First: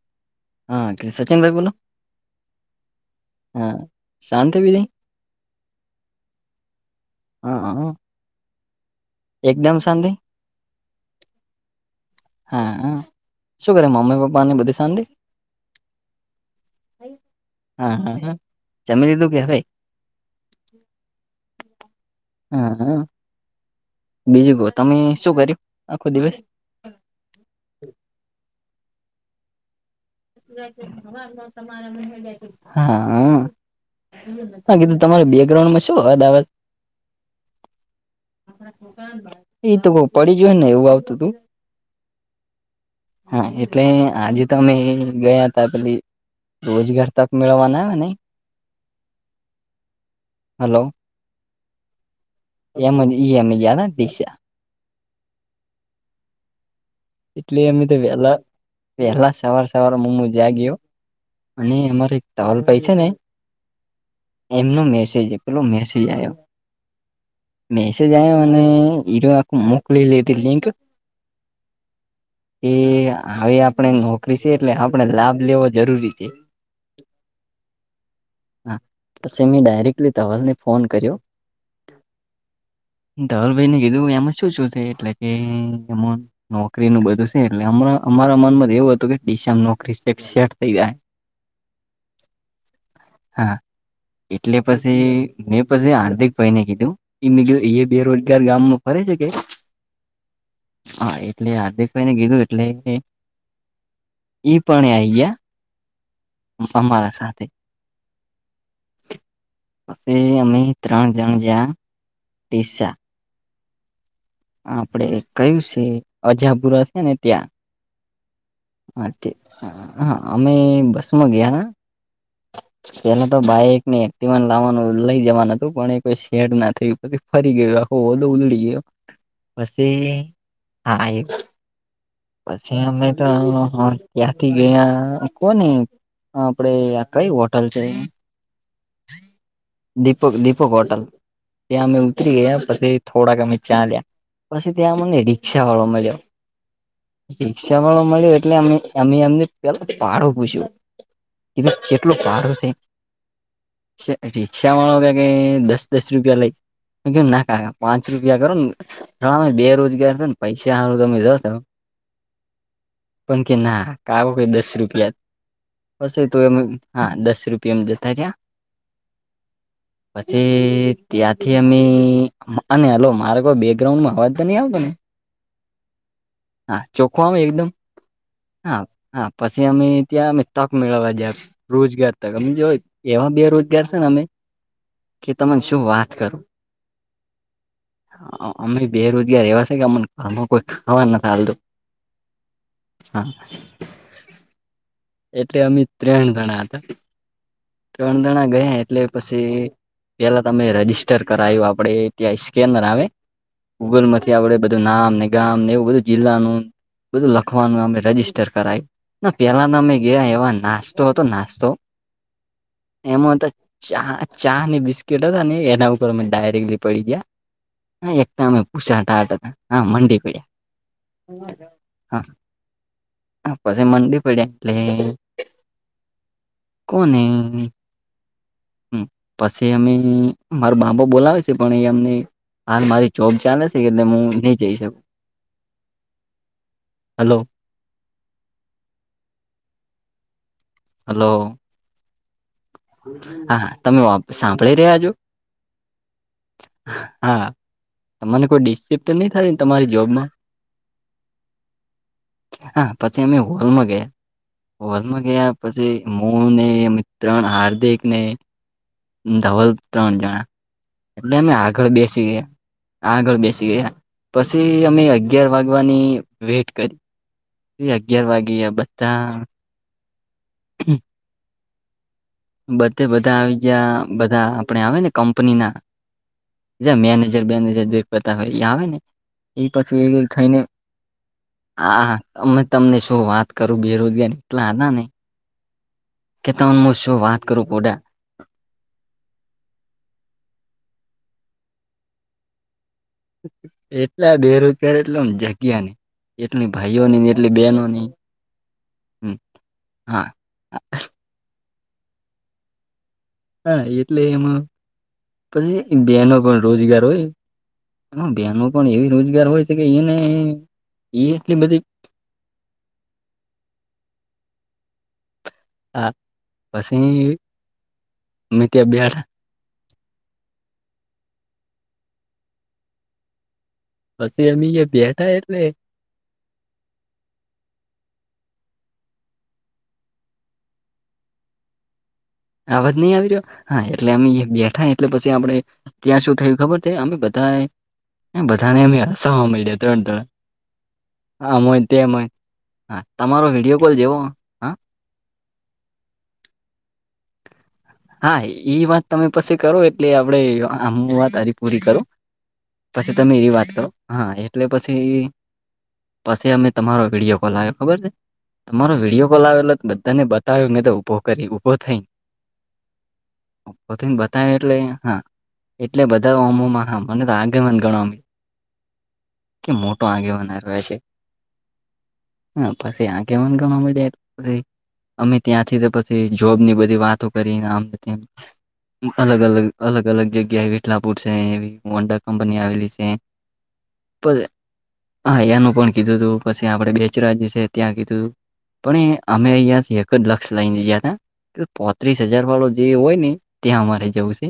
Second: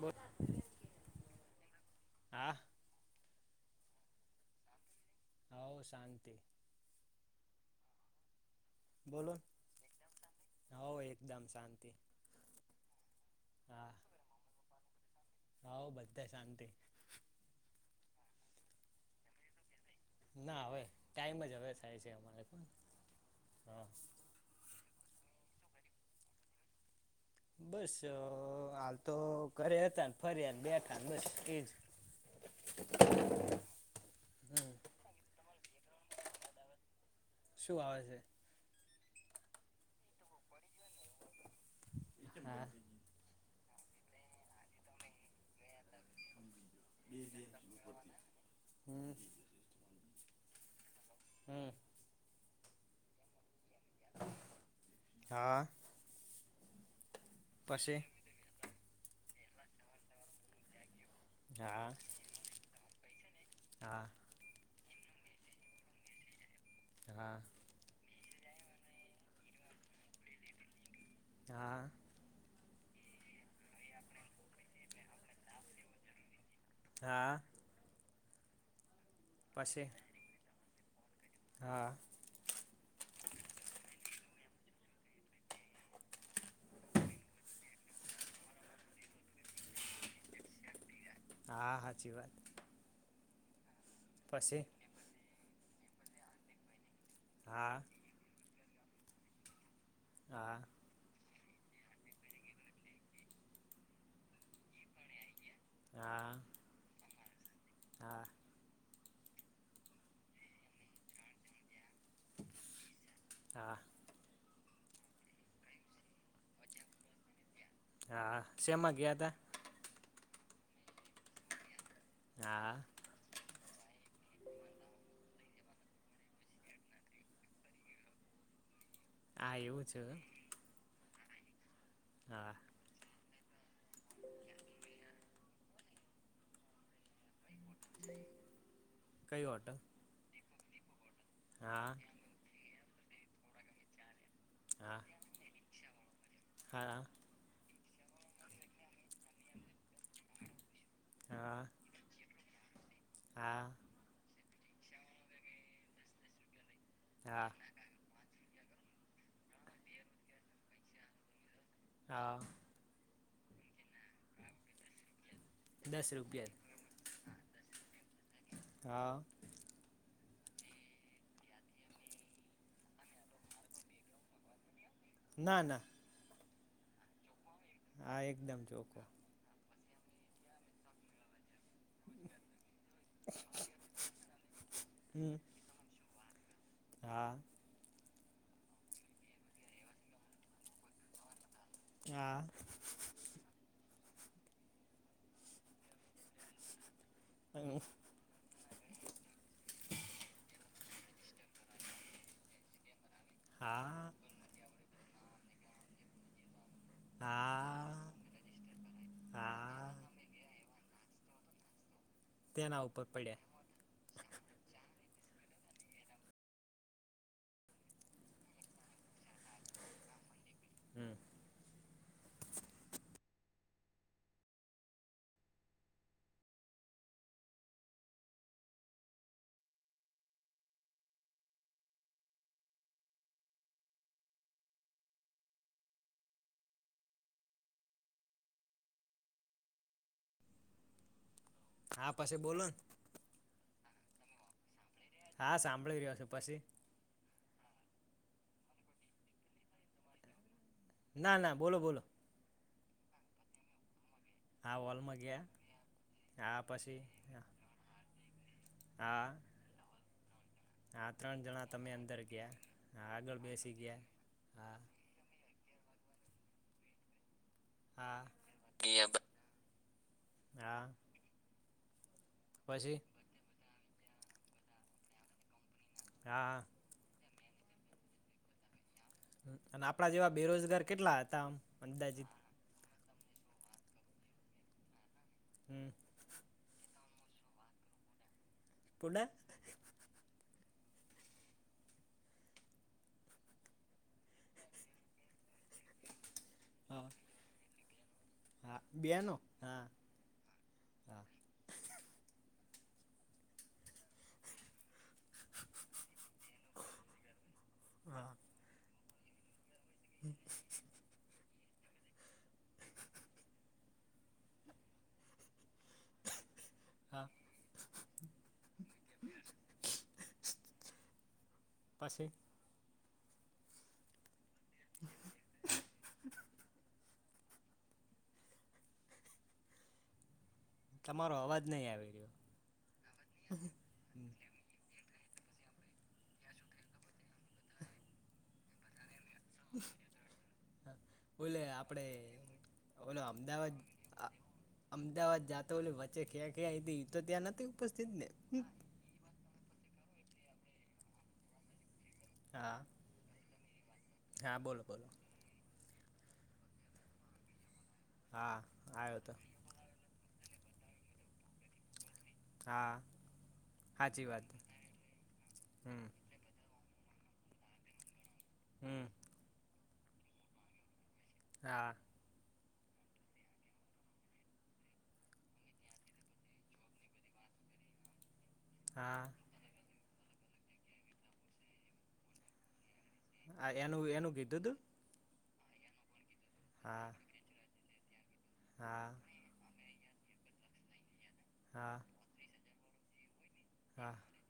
બદ હા સચિન ભાઈ બોલો હા હા શાંતિ બીદી હ શાંતિ. હા હા. બોલો એકદમ શાંતિ હો એકદમ શાંતિ. હા શું કરે હા મમ્મી પપ્પા ની બધી શાંતિ. હવ બધા શાંતિ. હા હ જમ લીધું કે હવે. ના હવે ટાઈમ જ હવે થાય છે અમારે પણ હા હા હા. બીજું કો તમે શું કર્યું આખો દિવસ બસ હાલ તો ઘરે હતા ને ફર્યા ને બેઠા ને બસ એજ હા હમ હા કીધું તમારે બેકગ્રાઉન્ડ માં શું અવાજ આવે. શું આવે છે. એ તો બઉ પડી જોય ને એવું આવતું હતું. ના હા એટલે આજે તો અમે ગયા હતા પેલી રોજગાર તક મેળવવાના હ અને હમ હલો હમ એમ મ ગયા દીશા. હા. એટલે અમે તો પછી વેલા વહેહલા સવાર સવાર મમ્મું જાગયો. અને હા અમારે એક ધવલ ભાઈ છે ને. હા એમનો મેસેજ પેલો મેસેજ આવ્યો. હા. મેસેજ આવ્યો અને હરો આખ મોકલી લેધ લિંક. હા. એ હવે આપણે નોકરી છે એટલે આપણે લાભ લેવો જરૂરી છે. હા. હા. પસે મેં પછી ડાયરેકલી ધવલને ફોન કર્યો. હા ધવલભાઈને કીધું એમાં શું શું થ એટલે કેમ નોકરી નું બધું છે એટલે અમારા મનમાં જ એવું હતું કે દિશા નોકરી સેટ થઈ ગયા. હા સાચી વાત. હા એટલે પછી મેં પછી હાર્દિક ભાઈ ને કીધું. એ હા એ બેરોજગાર ગામમાં ફરે છે કે. હા. હા એટલે હાર્દિક ભાઈ ને કીધું એટલે ઈ પણ આઈ ગયા. હા અમારા સાથે. હા પછી અમે ત્રણ જણ જયા ટીસા હા. આપડે કયું છે અજાપુરા છે ને ત્યાં હા શેમાં ગયા તા. હા અમે બસમાં ગયા તા. હા. પેલા તો બાઈક ને એક્ટવાન લાવવાનું લઇ જવાનું હતું પણ એ કોઈ શેડ ના થયુ. ફરી ગયયો આખો ઓલો ઉલ્ડી ગયો. આ એવુ છે. પછી હા એ હા પછી અમે હા ત્યાંથી ગયા કો ને આપડે કઈ હોટલ છે. કયું ઓટો દીપક દીપક હોટલ ત્યા હા અમે ઉતરી ગયા પછી થોડાક અમે ચાાલ્યા પછી ત્યાં હા મને રિક્ષા વાળો મળઓ હા રિક્ષા વાળો મળ્યો એટલે અ અમે એમને પેલા ભડો પૂછ્યો. હા એવી જેટલુ ભાડુ છે. હા રિક્ષા વાળો કે કે દસ દસ રૂપિયા લઈ કેમ ના હા કા કા પાંચ રૂપિયા કરો નેમે બેરોજગાર થ ને પૈસા સારું તમે જા ત હા પણ કે ના કાાગ કે દસ રૂપિયાત દસ પસ તો એમ રૂપિયા હા દસ રૂપિયામ જતા રહ્યા. હા પછી ત્યાંથી અમે અને હલો મારે કોઈ બેકગ્રાઉન્ડમાં અવાજ તો નહી આવતો ને ના ના. હા ચોખમ એકદમ. હા એકદમ હા ચોખો. હા પછી અમે ત્યાં અ તક મેળવવા દ્યા રોજગાર તમે જો એવા બેરોજગાર છે ને અમે. કે હમ તને શું વાત કરો. હા અમે બેરોજગાર એવા છે કે અમને આમાં કોઈ ખાવાર ના ચાલતુ. હા. હા. એટલે અમે ત્રણ જણા હતા. હ હમ. ત્રણ દણા ગયા એટલે પછી પેલા તમે રજીસ્ટર કરાયું આપડે ત્યાં સ્કેનર આવે ગૂગલ હા માંથી આવડે બધું નામ ને ગામ ને એવું બધું જિલ્લાનું. બધું લખવાનું અમે હા રજીિસ્ટર કરાય ના પેલા હા અમે એવા નાસ્તો હતો નાસ્તો તેના ઉપર એમાં પડ્યા તો ચા ચા ને બિસ્કીટ હતા ને એના ઉપર અમે ડાયરેક્ટલી પડી ગયા. હા એકદમે પૂછા ટાટ હતા હા મંડી પડ્યા હમ. હા હ પછ મંદી પડ્યા લે કોને પછી અમે મારો બાપા બોલાવે છે પણ એ અમને હાલ મારી જોબ ચાલે છે કેટલે હું નહી જઈ શકું. હલો હલો હા પછી બોલો. હાા તમે સાંભળી રહ્યા છો. હા સાંભળી રહ્યો છ પછી હા તને કોઈ ડિસ્ચેપ્ટર નહી થાય તમારી જોબમાં ના ના બોલો બોલો. હા પછી અમી હોલ મા ગયા. હા હોલમાં વલમાં ગયા પછી મો હા ને પછી મિત્રણ હાર્દિક ને હા ધવલ ત્રણ જણા હા એટલે ત્રણ અમે જણા આગળ તમે અંદર બેસી ગયા હા આગળ બેસી ગયા હા પછી અમે. અગિયાર વાગવાની વેટ કરી હા અગયાર વાગ્યા બધા. હા. પછી બધે બધા આવી ગયા બધા આપણે આવે ને કંપની ના હા હા. મેનેજર બેનેજર દ પતા હોય આવે ને એ અને પછી આપણા એક જેવા થઈને બેરોજગાર કેટલા હતા આમ આ અંદાજીત અમે. તમને શું વાત કરું બેરોજગારી એટલા હતા ને. હમ. કે ત મને શું વાત કરું કોડા પુડા. એટલા બેરોજગાર એટલોમ જગ્યા નને એટલી ભાઈઓ હા નીને એટલી બ બેનો ની. હા બેનો હા હા. હા એટલે એમાં પછી બેનો પણ રોજગાર હોય. હા બનનો પણ એવી રોજગાર હોય છે કે એને એ એટલી બધી. હા. હા. પછી અમે ત્યાં બેઠા પછી. પછી એમ બેઠા એટલે તમારો અવાજ નહી આવી રહ્યો. આવાજ નહી આવી રહ્યો હા એટલે અમે બેઠા એટલે પછી આપડે ત્યાં શું થયું ખબર થઈ અમે બધા બધાને અયા સર મળી્યા ત્રણ ત્રણ. હ ઓલે આમય આપડે તેમય હા ઓલો તમારો અમદાવાદ વિડીયો કોલ જેવો હા અમદાવાદ જાતો હોલે વચ્ચે ક્યાં ક્યાં હતી તો ત્યાં નથી. ઉપસ્થિત ને હા એ વાત તમે પછી કરો એટલે આપણેે આમ વાત હારી પૂરી કરું. હા. પછી તમે એવી વાત કરો હા એટલે બોલો બોલો પછી. પછી અમે તમારો વિડિયો કોલ આવ્યો ખબર છે હા તમારો આવ્યો વિડિયો તો કોલ આવેલો બધાને- બતાવીયુ ઉભો કરી ઉ ઉભો થઈ. કા ને બતાવે એટલે હા એટલે હમ બધા ઓમોમાં હા મને તો આગેમન ગણમ. હમ. કે મોટો આગેવાનાર રહે છે. હા. હા પછી આગેવાન ઘણો મંડ્યા ક‌ઇક. અમે ત્યાંથી પછી જોબની બધી વાતો કરી ને આમ -તેમ અલગ હા અલગ. અલગ અલગ જગ્યા વિઠલાપુર છે એવી વંડા કંપની આવેલી છે. હા એનું એનું પણ કીધું તું. હા એનું પણ કીધું તું પછી આપડે હા બેચરા છે ત્યાં કીધું તું પણ હા એ અમે અહંયાથી એક જ લક્ષ લઈ લીધા તા હા પોત્રીસ હજાર વાળો જે હોય ને ત્યાં અમારે હા જવું છે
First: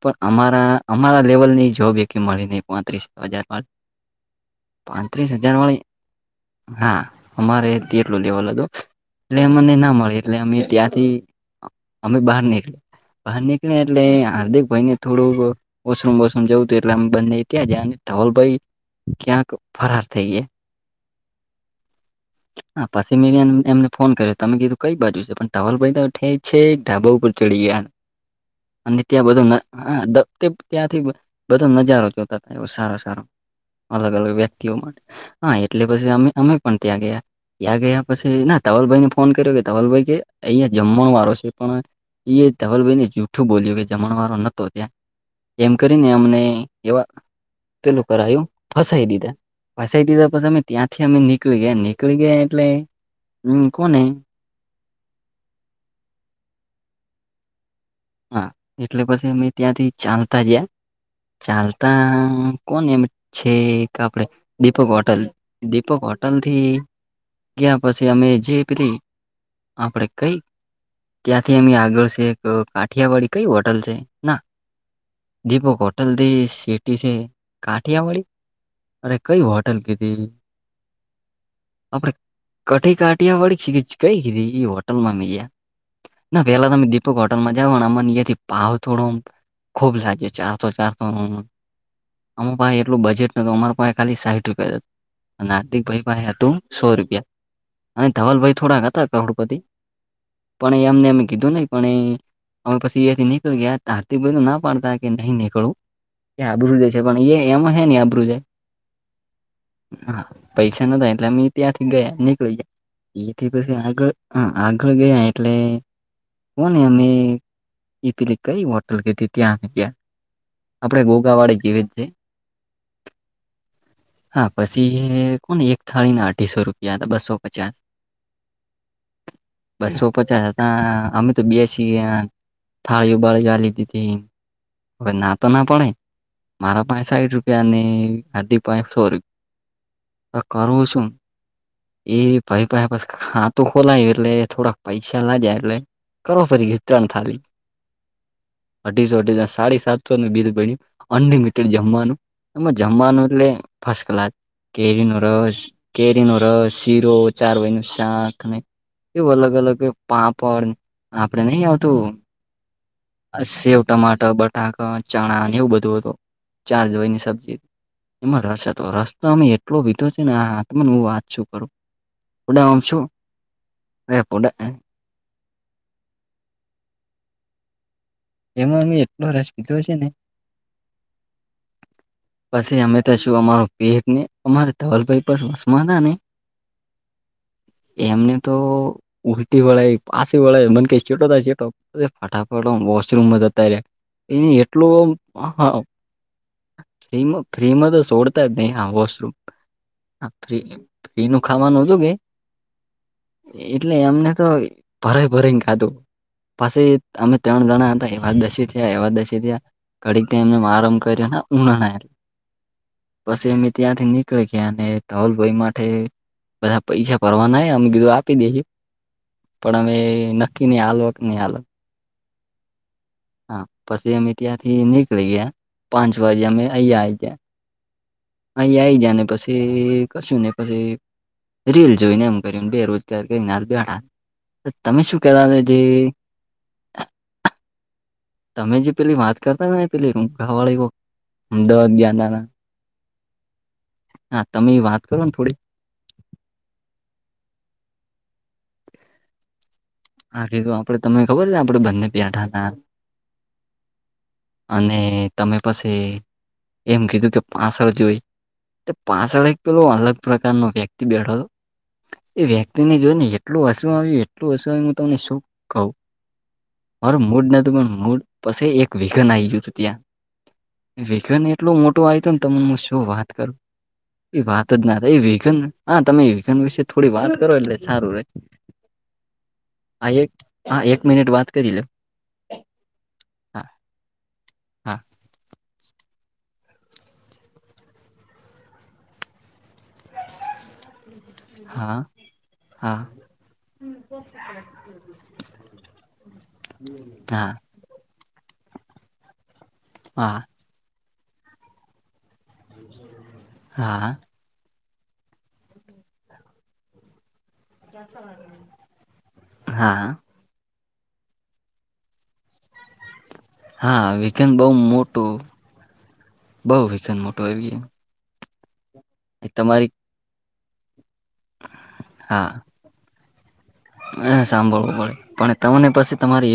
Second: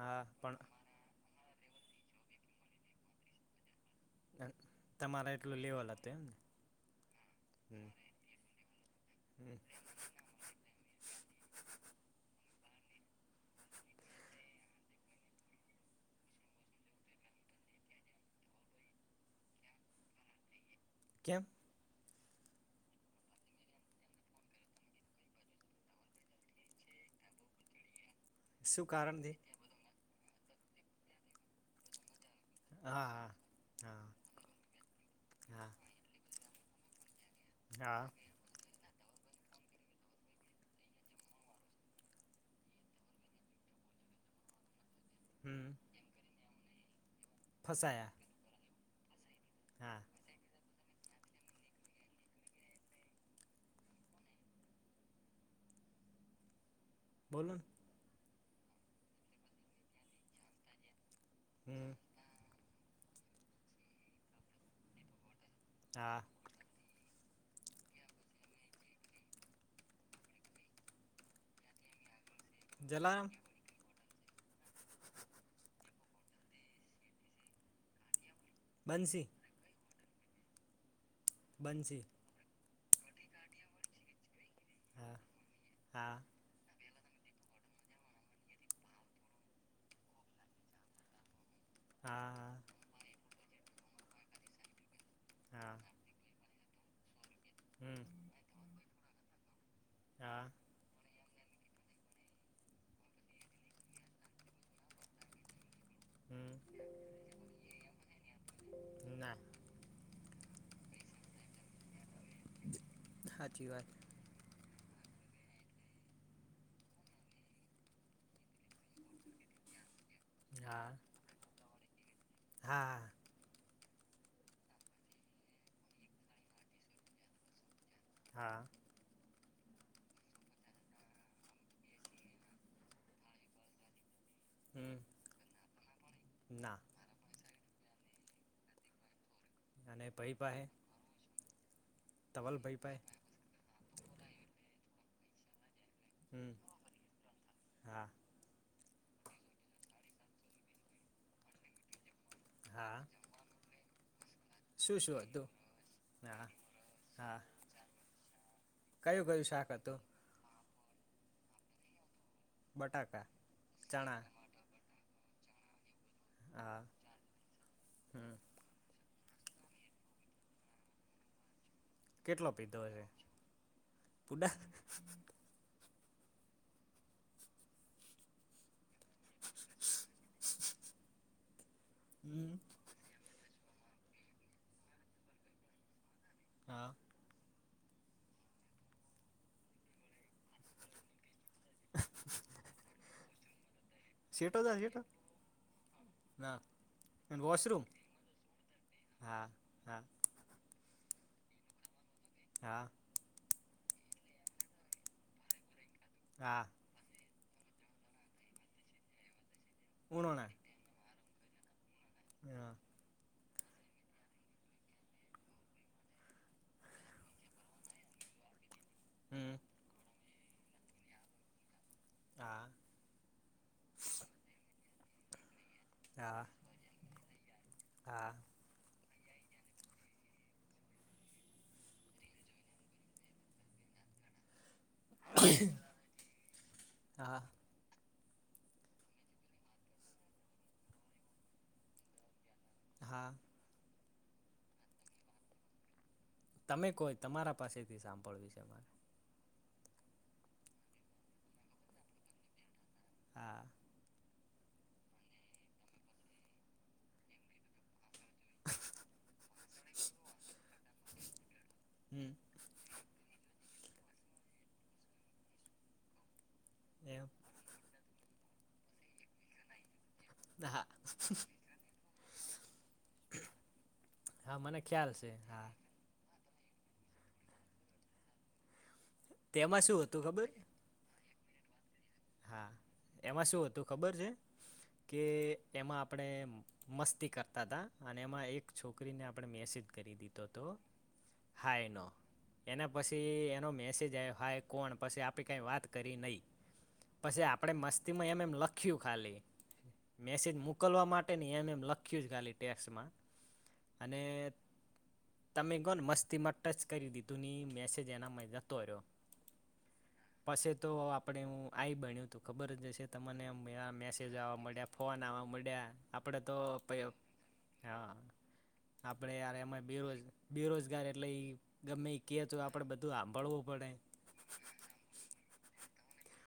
પણ અમારા અમારા લેવલ ની જોબ એક મળી નહી પાંત્રીસ હજાર વાળી. પાંત્રીસ તમારે હજાર એટલું વાળી લેવલ હતું એમને. હા અમારે હમ એટલું લેવલ હતું એટલે હમ મમને ના મળે એટલે અમે ત્યાંથી અમે બહાર નીકળી બહાર નીકળ્યા એટલે હાર્દિક ભાઈ ને થોડુંક વશરૂમ વોશરૂમ જવું એટલે આ બંને ત્યા જ ઘવલ ભાઈ. ક્યાંક ફરાર થઈ ગયા. કેમ. હા પછી મેં એમને ફોન કર્યો તમે કીધું કઈ બાજુ છે પણ ઘવલ ભાઈ ઈ છેઠ ઢાબા ઉપર ચડી ગયા શું અને ત્યાં કારણથી બધા હા ધ ત્યાંથી બધો નજારો જોતા હતાય એવ સારા હા સારો. હા હા અલગ અલગ વ્યક્તિઓ માટે. હા એટલે પછી અમે અમે પણ ત્યાં ગયા ત્યાં હા ગયા પછી ના ઘવલભાઈ ને ફોન કર્યો કે ઘવલભાઈ કે અહિયાયા જમવાનો વારો છે. પણ ઇ એ ધવલભાઈને જૂઠું બોલ્યું કે જમણવાનો નતો ત્યા હમ એમ તને અમને એવા પેલું ફસાયા કરું ફસાઈ દીધા હા ફસાઈ દીધા. પણ ત્યાંથી અમે નીકળી ગયા નીકળી ગયા એટલે હમ કોને બોલો. હા એટલે પછી અમે ત્યાથી ચાલતા જયા હમ ચાલતા એમ છે કે આપડે દીપક હોટલ દીપક હા હોટલ એ ગયા પછી અમે જેપી આપણેે કઈ ત્યાંથી અમે આગળ છે એક જલારામ કાઠિયાવાડી કઈ હોટ હોટલ છે ના દીપક હોટલથી સેટી છે કાઠિયા વાળી? અરે બંસી કઈ હોટેલ કીધી બંસી આપણે કઠી કાઠિયાવાડી કઈ કીધી એ હોટલમાં હા મે હા ગયા. પેલા તમે દીપ હોટલમાં તેવ હમળે ભાવ થોડો આમ ખુબ લાગ્યો ચાર સો ચાર સો હા અમ હા પાહે એટલ બેટ નતું અમાર પાસે ખાલી સાહીઠ રૂપિયા અને હા હાર્દિક ભાઈ પણે હતું સો રૂપિયા હમ અને ધવલ ભાઈ થોડા હતા કરોડપતિ હા પણ એમને એમે કીધું નહ પણ એ અમે પછી થી નીકળી ગયા આારતીક ભાઈ ના પાડતા કે નહી નીકળવું. એ હમ આબરું જાય [unintelligible] પણ એ એમાં છેે ની આ્રું છે. ના હા પૈસા નોતા એટલે ત્યાંથી ગયા નીકળીયા એથી સાચી પછી વાત આગળ હા આગળ ગયા એટલે હો અમમે ઇ પીલી કઈ હોટલ કે હતી ત્યાં આમ ગયા. હા આપડે ઘોઘા વાળી જેવી. છે હા. [inaudible] હા પછી કોને એક થાળી ના અઠીસો રૂપિયા હતા બસો પચાસ. હા. બસો પચાસ હતા અમે તો બે છી થાળી ઉબાળ જલી તી હમ હવે ના તો ના પડે ના મારા પાસે સાહીઠ રૂપિયા અને ગાડી પાસે સો રૂપિયા. અને પૈપહે કરવું શું એ ભાઈ પાઈ પાસે ખા તોું ખોલાયું એટલે થોડાક પૈસા લાદ્યા એટલે કરો હમ ફરી ગી ત્રણ થાલી હા અઢી જઢી સાડી સાતસો બિજ બન્યું અનલિમિટેડ જમવાનું એમાં હા જમવાનું એટલે ફસ્ટ ક્લાસ. શું કેરી ન શું હતું રસ કેરીનો હા રસ સિરો હા ચારવાઈનું શાક ને કયું એવું કયું અલગ શાક અલગ હતું પાપડ આપડે નહી આવતું બટાકા સેવ ચણા ટમાટર બટાકા ચણા અને એવું બધું હતું. હા ચાર જોઈની સબ્જી હમ એમાં રસ હતો રસ તો અમે એટલો વિીધો છે ને હા તને હું વાત છું કરું કેટલો પડા પીધો વંશો હશે હ પુડા પડા એમાં અમે એટલો રસ કીધો છે ને પછી અમે છું અમારું પેટને અમારે તલભાઈ પરસમાદા ને હા. એમને તો ઉલટી વળ પાછી વળ મને કે ચટો થાય ચટો ફટાફટ રમ અ્યારે એ સેટો જા સેટો એટલું હા ફ્રી અને વોશરૂમ ફ્રીમાં સોડતા જ નહી હા વોશરૂમ હા ફ્રી એનું ખાવાનુંોજુંગે હા. એટલે એમને તો ભરાય ભરાયને ખાધું હા પછી અમે ત્રણ જણા હતા એવા દશી થયા એવા દશી થયા ઘડીક ત્યા ઉણોણા એમ આરામ કર્યો. [unintelligible] હા! પછી અમે ત્યાંથી નીકળી ગયા ને, તોલ ભાઈ માટે. બધા પૈસા ભરવા ના અમે કીધું આપી દેશું. હમ! પણ અમે નક્કી નહીં આ લોકો ની હાલત. હા. હા, પછી અમે ત્યાંથી નીકળી ગયા. પાંચ હા વાગે અમે અયા ગયા. હા! અહી આઈ જાયાને પછી કશીને પછી. રેલ જોઈને એમ કરીને બેરોજગાર કરીને હ બેણા. તમે શું કેવા છે જે? હા તમે જે પેલી વાત કરતા ને પેાવાળી અમદાવાદ ગ ના. હા. હા, તમે વાત કરો ને થોડી. તમે કોઈ તમારા પાસેથી સાંભળવી છેમારે. આા કીધું આપડ તમને ખબર છે? આપડે બંને પ્યાંઠાના. આ! અને તમે પસી એમ કીધું કે, પાસળ જોઈ તે પાસળ એક પેલો અલગ પ્રકારનો વ્યક્તિ બેઠો તો. હમ્મ. એ વ્યક્તિને જોઈ ને, એટલું હસવું આવ્યું, એટલું હસું આવ્યું. હું તમને શું કહું? મારો એમ મૂડ નતું, પણ મૂડ પછી એક વિઘન આ ગયું હતું ત્યાં. ના. તો ને તમનેું શું વાત કરું? એ હા વાત મને જ ના ખ્યાલ એ છે વેઘનને. હા, તમે વિકન્ડ વિશે થોડી વાત કરો. એટલે સારું રહે. તેમાં શું હા! હતું એક ખબર હા એક મિનિટ વાત કરી લે. હા! એમાં શું હતું ખબર છે? હા કે એમાં આપડે મસ્તી કરતા તા. અને એમાં એક છોકરીને આપડે મેસેજ કરી દીધો તો. હા. એના હા પસી એનો મેસેજ આયો. હાય, કોણ? પસી આપડે કાંઈ વાત કરી નઈ. પસી હા આપડે મસ્તીમાં એમ-એમ લખ્યું ખાલી, હા મેસેજ મોકલવા માટે ની, એમ-એમ લખ ખ્યું જ ખાલી ટેસમાં. હા અને તમે કો ન મસ્તીમાં ટચ કરી દીધુંની ઈ મેસેજ એના માય જતો રયો. હા પસી તો આપડે હુ આઈ બનયું, તું ખબર જ હશે તમને આમ. મે આ હા મેસેજ વિઘન આવા બહુ મડયા, ફોન મોટું આવા મળ્યા. આપડે તો બહુ પઈ વિઘન મોટું આવી ગયું. હન. [inaudible] આપડે એ યાર એમાય તમારી બેરોજ બેરોજગાર એટલે એ ગમે એ કે પણ બધું આંભળવું પડે. હન સાંભળવું પડે. પણ તમને પસી તમારી